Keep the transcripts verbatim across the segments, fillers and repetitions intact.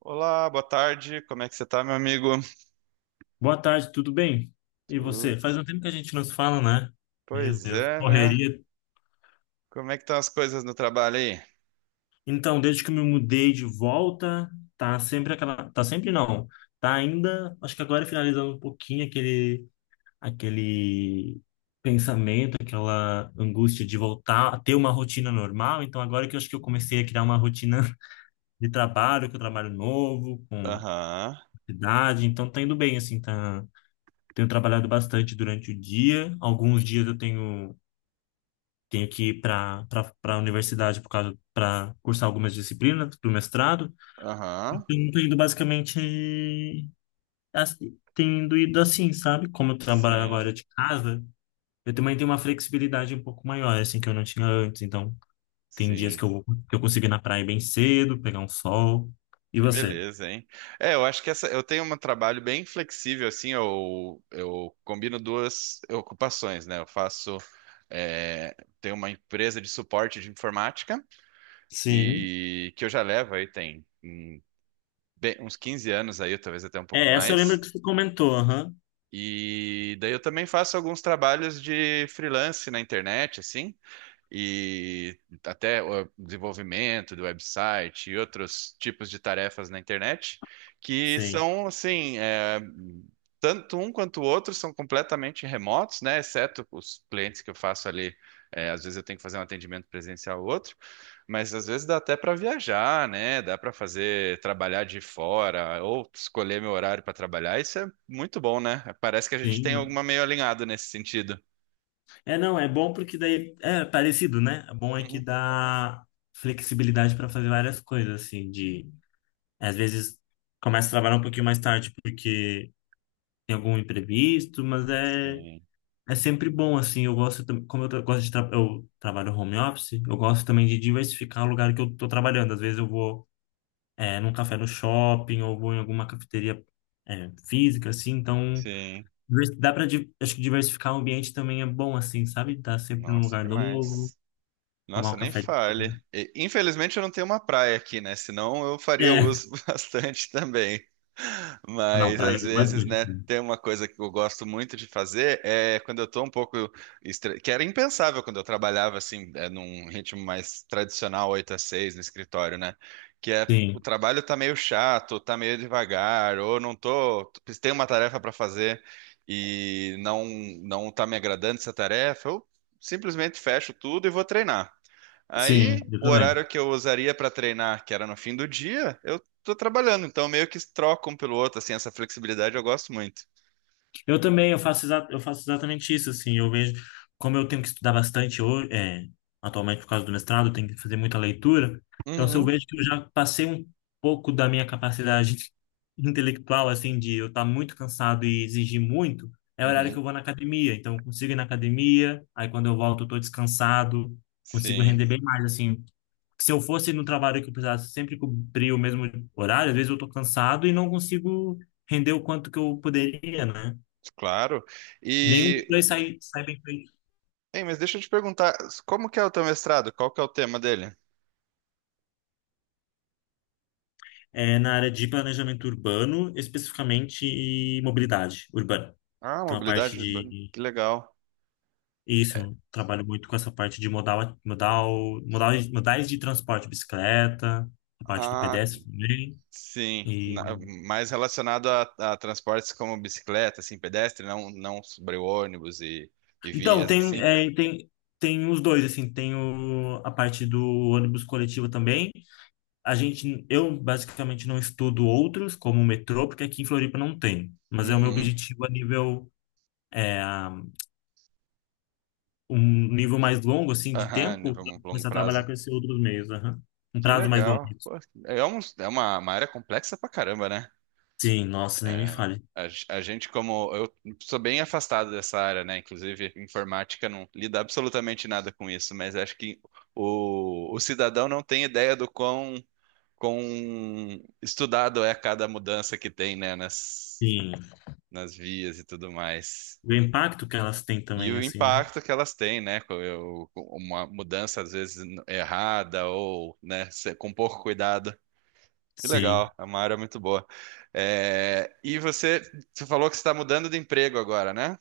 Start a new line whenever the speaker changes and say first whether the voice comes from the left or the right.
right: Olá, boa tarde. Como é que você tá, meu amigo?
left: Boa tarde, tudo bem? E
right: Tudo.
left: você? Faz um tempo que a gente não se fala, né? Meu
right: Pois
left: Deus,
right: é, né?
left: correria.
right: Como é que estão as coisas no trabalho aí?
left: Então, desde que eu me mudei de volta, tá sempre aquela, tá sempre não. Tá ainda, acho que agora finalizando um pouquinho aquele aquele pensamento, aquela angústia de voltar a ter uma rotina normal. Então, agora que eu acho que eu comecei a criar uma rotina de trabalho, com trabalho novo, com
right: Aham,
left: cidade, então tá indo bem assim, tá. Tenho trabalhado bastante durante o dia. Alguns dias eu tenho tenho que ir para a universidade por causa para cursar algumas disciplinas do mestrado.
right: aham.
left: Então, eu tô indo basicamente assim, tendo ido assim, sabe? Como eu trabalho
right: Sim,
left: agora de casa, eu também tenho uma flexibilidade um pouco maior, assim, que eu não tinha antes. Então, tem dias que
right: sim.
left: eu vou, que eu consigo ir na praia bem cedo, pegar um sol. E
right: Que
left: você?
right: beleza, hein? É, eu acho que essa, eu tenho um trabalho bem flexível, assim, eu, eu combino duas ocupações, né? Eu faço, é, tenho uma empresa de suporte de informática
left: Sim.
right: e que eu já levo aí tem hum, bem- uns quinze anos aí, talvez até um pouco
left: É, essa eu lembro
right: mais.
left: que você comentou, aham.
right: E daí eu também faço alguns trabalhos de freelance na internet, assim e até o desenvolvimento do website e outros tipos de tarefas na internet, que
left: Sim.
right: são assim, é, tanto um quanto o outro são completamente remotos, né? Exceto os clientes que eu faço ali. É, às vezes eu tenho que fazer um atendimento presencial ou outro, mas às vezes dá até para viajar, né? Dá para fazer trabalhar de fora ou escolher meu horário para trabalhar. Isso é muito bom, né? Parece que a gente tem
left: Sim.
right: alguma meio alinhado nesse sentido.
left: É, não, é bom porque daí é parecido, né? É bom é que
right: Uhum.
left: dá flexibilidade para fazer várias coisas, assim, de às vezes começa a trabalhar um pouquinho mais tarde porque tem algum imprevisto, mas é
right: Sim,
left: é sempre bom, assim. Eu gosto, tam- como eu tra- gosto de tra eu trabalho home office, eu gosto também de diversificar o lugar que eu tô trabalhando. Às vezes eu vou é, num café no shopping ou vou em alguma cafeteria é, física, assim. Então
right: sim.
left: divers- dá para acho que diversificar o ambiente também é bom, assim, sabe? Tá sempre num
right: Nossa,
left: lugar novo.
right: demais.
left: Tomar um
right: Nossa, nem
left: café de
right: fale.
left: manhã.
right: E, infelizmente eu não tenho uma praia aqui, né? Senão eu faria
left: É.
right: uso bastante também.
left: Ah, não,
right: Mas
left: praia
right: às
left: eu gosto
right: vezes,
left: bastante,
right: né,
left: assim.
right: tem uma coisa que eu gosto muito de fazer é quando eu tô um pouco estre... que era impensável quando eu trabalhava assim, é, num ritmo mais tradicional, oito a seis no escritório, né? Que é o
left: Sim,
right: trabalho tá meio chato, tá meio devagar, ou não tô, tem uma tarefa para fazer e não não tá me agradando essa tarefa, eu simplesmente fecho tudo e vou treinar.
left: sim,
right: Aí,
left: eu
right: o
left: também.
right: horário que eu usaria para treinar, que era no fim do dia, eu tô trabalhando, então meio que troca um pelo outro, assim, essa flexibilidade eu gosto muito.
left: Eu também, eu faço, exa- eu faço exatamente isso, assim. Eu vejo, como eu tenho que estudar bastante hoje, é, atualmente por causa do mestrado, eu tenho que fazer muita leitura. Então, se eu
right: Uhum,
left: vejo que eu já passei um pouco da minha capacidade intelectual, assim, de eu estar muito cansado e exigir muito, é o horário que
right: uhum,
left: eu vou na academia. Então, eu consigo ir na academia, aí quando eu volto, eu estou descansado, consigo
right: sim,
left: render bem mais, assim, se eu fosse no trabalho que eu precisasse sempre cumprir o mesmo horário, às vezes eu tô cansado e não consigo render o quanto que eu poderia, né?
right: claro.
left: Nenhum dos
right: E,
left: dois sai, sai bem feito.
right: hein, mas deixa eu te perguntar, como que é o teu mestrado? Qual que é o tema dele?
left: É, na área de planejamento urbano, especificamente e mobilidade urbana.
right: Ah,
left: Então, a parte
right: mobilidade, urbana,
left: de...
right: que legal.
left: Isso, eu trabalho muito com essa parte de modal, modal, modal, modais de transporte, bicicleta, a parte do
right: Ah,
left: pedestre também.
right: sim, na-
left: E...
right: mais relacionado a, a transportes como bicicleta, assim, pedestre, não, não sobre ônibus e, e
left: Então,
right: vias,
left: tem,
right: assim.
left: é, tem, tem os dois, assim, tem o, a parte do ônibus coletivo também. A gente, eu basicamente não estudo outros, como o metrô, porque aqui em Floripa não tem. Mas é o meu
right: Uhum,
left: objetivo a nível, é, um nível mais longo, assim, de
right: aham,
left: tempo,
right: nível
left: pra
right: longo
left: começar a
right: prazo.
left: trabalhar com esses outros meios, aham. Um
right: Que
left: prazo mais longo.
right: legal. Pô, é, um- é uma, uma área complexa pra caramba, né?
left: Sim, nossa, nem me
right: É,
left: fale.
right: a, g- a gente, como eu sou bem afastado dessa área, né? Inclusive, informática não lida absolutamente nada com isso, mas acho que o, o cidadão não tem ideia do quão, quão, estudado é cada mudança que tem, né? Nas,
left: Sim.
right: nas vias e tudo mais.
left: O impacto que elas têm
right: E
left: também,
right: o
left: assim, né?
right: impacto que elas têm, né? com- eu- com uma mudança, às vezes, errada ou, né, se- com pouco cuidado. Que
left: Sim.
right: legal, é uma área muito boa. É, e você, você falou que você está mudando de emprego agora, né?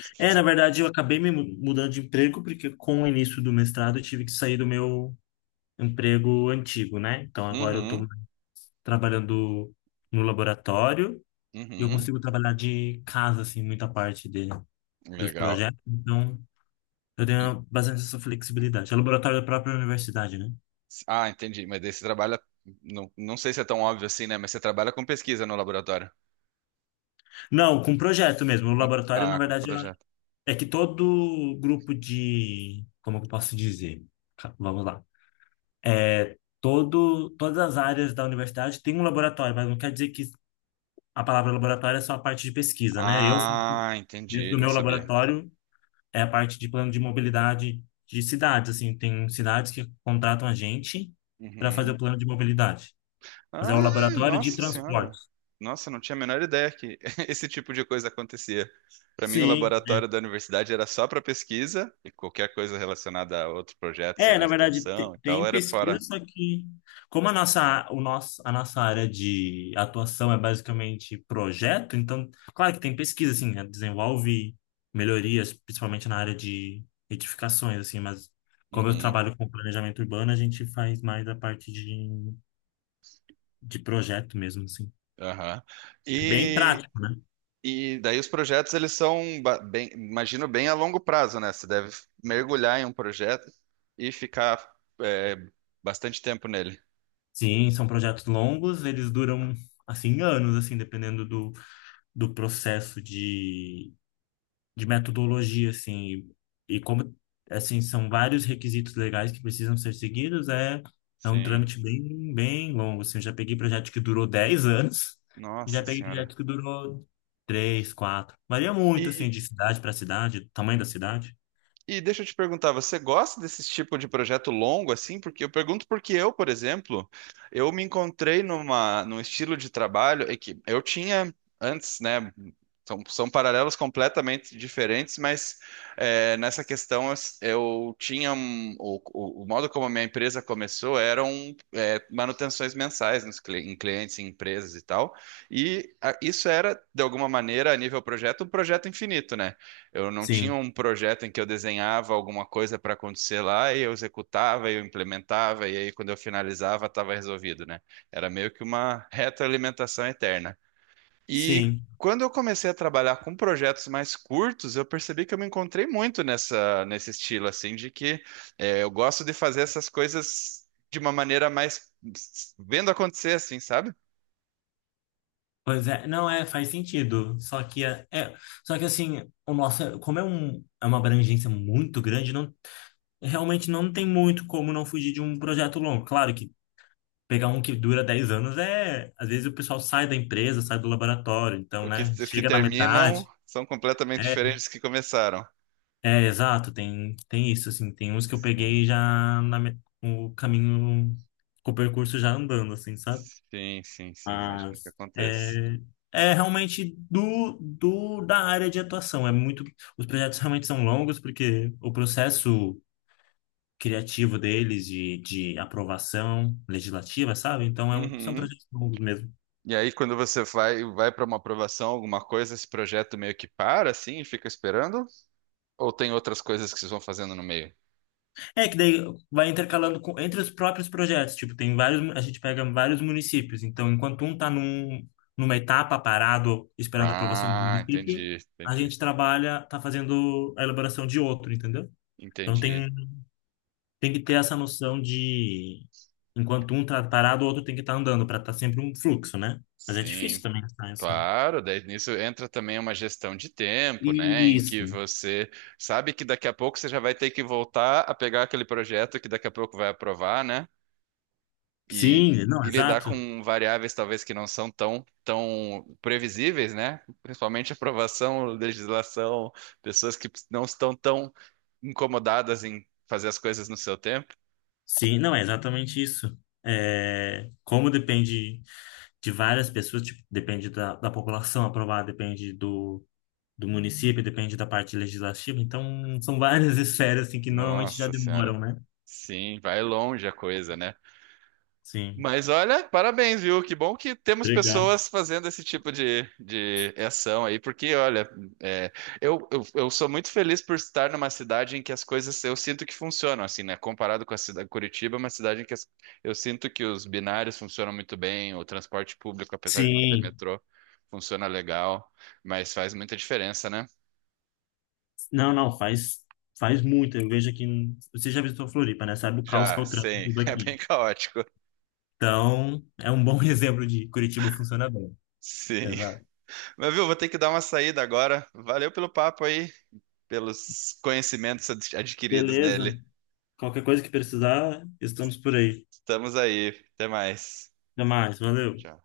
right: Você-
left: É, na
right: você-
left: verdade, eu acabei me mu- mudando de emprego porque com o início do mestrado eu tive que sair do meu emprego antigo, né? Então agora eu tô
right: uhum,
left: trabalhando no laboratório. E eu
right: uhum,
left: consigo trabalhar de casa, assim, muita parte de, dos
right: legal.
left: projetos. Então, eu
right: E-
left: tenho bastante essa flexibilidade. É laboratório da própria universidade, né?
right: ah, entendi. Mas daí você trabalha, não, não sei se é tão óbvio assim, né? Mas você trabalha com pesquisa no laboratório,
left: Não, com projeto mesmo. O
right: com,
left: laboratório, na
right: ah, com
left: verdade, é
right: projeto.
left: é que todo grupo de... Como eu posso dizer? Ca- Vamos lá. É, todo, todas as áreas da universidade tem um laboratório, mas não quer dizer que a palavra laboratório é só a parte de pesquisa, né? Eu faço
right: Ah,
left: dentro
right: entendi,
left: do
right: não
left: meu
right: sabia.
left: laboratório é a parte de plano de mobilidade de cidades, assim, tem cidades que contratam a gente para fazer o
right: Uhum.
left: plano de mobilidade. Mas é
right: Ah,
left: o laboratório de
right: nossa senhora.
left: transportes.
right: Nossa, não tinha a menor ideia que esse tipo de coisa acontecia. Para mim, o
left: Sim.
right: laboratório da universidade era só para pesquisa e qualquer coisa relacionada a outro projeto,
left: É,
right: seja
left: na verdade,
right: extensão
left: te-
right: e tal,
left: tem
right: era
left: pesquisa,
right: fora.
left: só que como a nossa, o nosso, a nossa área de atuação é basicamente projeto, então, claro que tem pesquisa, assim, né? Desenvolve melhorias, principalmente na área de edificações, assim, mas como eu
right: Uhum,
left: trabalho com planejamento urbano, a gente faz mais a parte de, de projeto mesmo, assim.
right: aham.
left: Bem
right: E,
left: prático, né?
right: e daí os projetos, eles são, ba- bem, imagino, bem a longo prazo, né? Você deve mergulhar em um projeto e ficar, é, bastante tempo nele.
left: Sim, são projetos longos, eles duram, assim, anos, assim, dependendo do, do processo de, de metodologia, assim. E, e como, assim, são vários requisitos legais que precisam ser seguidos, é, é um
right: Sim.
left: trâmite bem, bem longo, assim. Eu já peguei projeto que durou dez anos e já
right: Nossa
left: peguei
right: senhora.
left: projeto que durou três, quatro. Varia muito, assim, de cidade para cidade, tamanho da cidade.
right: E deixa eu te perguntar, você gosta desse tipo de projeto longo assim? Porque eu pergunto porque eu, por exemplo, eu me encontrei numa, num estilo de trabalho é que eu tinha antes, né? São, são paralelos completamente diferentes, mas é, nessa questão eu, eu tinha um- o, o- o modo como a minha empresa começou eram é, manutenções mensais nos, cli- em clientes, em empresas e tal. E a- isso era, de alguma maneira, a nível projeto, um projeto infinito, né? Eu não tinha
left: Sim,
right: um projeto em que eu desenhava alguma coisa para acontecer lá e eu executava e eu implementava e aí quando eu finalizava estava resolvido, né? Era meio que uma retroalimentação eterna. E
left: sim.
right: quando eu comecei a trabalhar com projetos mais curtos, eu percebi que eu me encontrei muito nessa nesse estilo assim de que eh, eu gosto de fazer essas coisas de uma maneira mais vendo acontecer assim, sabe?
left: Pois é, não é, faz sentido. Só que é, é- só que assim, o nosso, como é um, é uma abrangência muito grande, não, realmente não tem muito como não fugir de um projeto longo. Claro que pegar um que dura dez anos é, às vezes o pessoal sai da empresa, sai do laboratório, então,
right: O que,
left: né,
right: os que
left: chega na
right: terminam
left: metade.
right: são completamente
left: É,
right: diferentes dos que começaram.
left: é exato, tem tem isso assim, tem uns que eu peguei já na me- o caminho, com o percurso já andando assim, sabe?
right: Sim, sim, sim, imagino que
left: Mas
right: aconteça.
left: é, é realmente do, do da área de atuação. É muito, os projetos realmente são longos porque o processo criativo deles de, de aprovação legislativa, sabe? Então é um- são
right: Uhum.
left: projetos longos mesmo.
right: E aí, quando você vai, vai para uma aprovação, alguma coisa, esse projeto meio que para, assim, e fica esperando? Ou tem outras coisas que vocês vão fazendo no meio?
left: É que daí vai intercalando com- entre os próprios projetos. Tipo, tem vários, mu- a gente pega vários municípios. Então, enquanto um está num, numa etapa parado esperando a aprovação do
right: Ah,
left: município,
right: entendi,
left: a
right: entendi,
left: gente trabalha, está fazendo a elaboração de outro, entendeu? Então tem
right: entendi.
left: tem que ter essa noção de enquanto um tá parado, o outro tem que estar andando para estar sempre um fluxo, né? Mas é
right: Sim,
left: difícil também tá, essa.
right: claro. Daí nisso entra também uma gestão de tempo, né? Em que
left: Isso.
right: você sabe que daqui a pouco você já vai ter que voltar a pegar aquele projeto que daqui a pouco vai aprovar, né? e,
left: Sim, não,
right: e lidar
left: exato.
right: com variáveis talvez que não são tão, tão previsíveis, né? Principalmente aprovação, legislação, pessoas que não estão tão incomodadas em fazer as coisas no seu tempo.
left: Sim, não, é exatamente isso. É, como depende de várias pessoas, tipo, depende da, da população aprovada depende do, do município, depende da parte legislativa. Então, são várias esferas assim, que normalmente já
right: Nossa Senhora.
left: demoram, né?
right: Sim, vai longe a coisa, né?
left: Sim.
right: Mas olha, parabéns, viu? Que bom que temos
left: Obrigado.
right: pessoas fazendo esse tipo de, de ação aí, porque olha, é, eu, eu, eu sou muito feliz por estar numa cidade em que as coisas eu sinto que funcionam, assim, né? Comparado com a cidade Curitiba, é uma cidade em que as- eu sinto que os binários funcionam muito bem, o transporte público, apesar de não ter
left: Sim,
right: metrô, funciona legal, mas faz muita diferença, né?
left: não, não, faz, faz muito. Eu vejo aqui. em- Você já visitou Floripa, né? Sabe o caos que é
right: Já,
left: o
right: sim,
left: trânsito
right: é bem
left: daqui.
right: caótico.
left: Então, é um bom exemplo de Curitiba funciona bem.
right: Sim.
left: Exato.
right: Mas viu, vou ter que dar uma saída agora. Valeu pelo papo aí. Pelos conhecimentos adquiridos
left: Beleza.
right: nele.
left: Qualquer coisa que precisar, estamos por aí.
right: Estamos aí. Até mais.
left: Até mais. Valeu.
right: Tchau.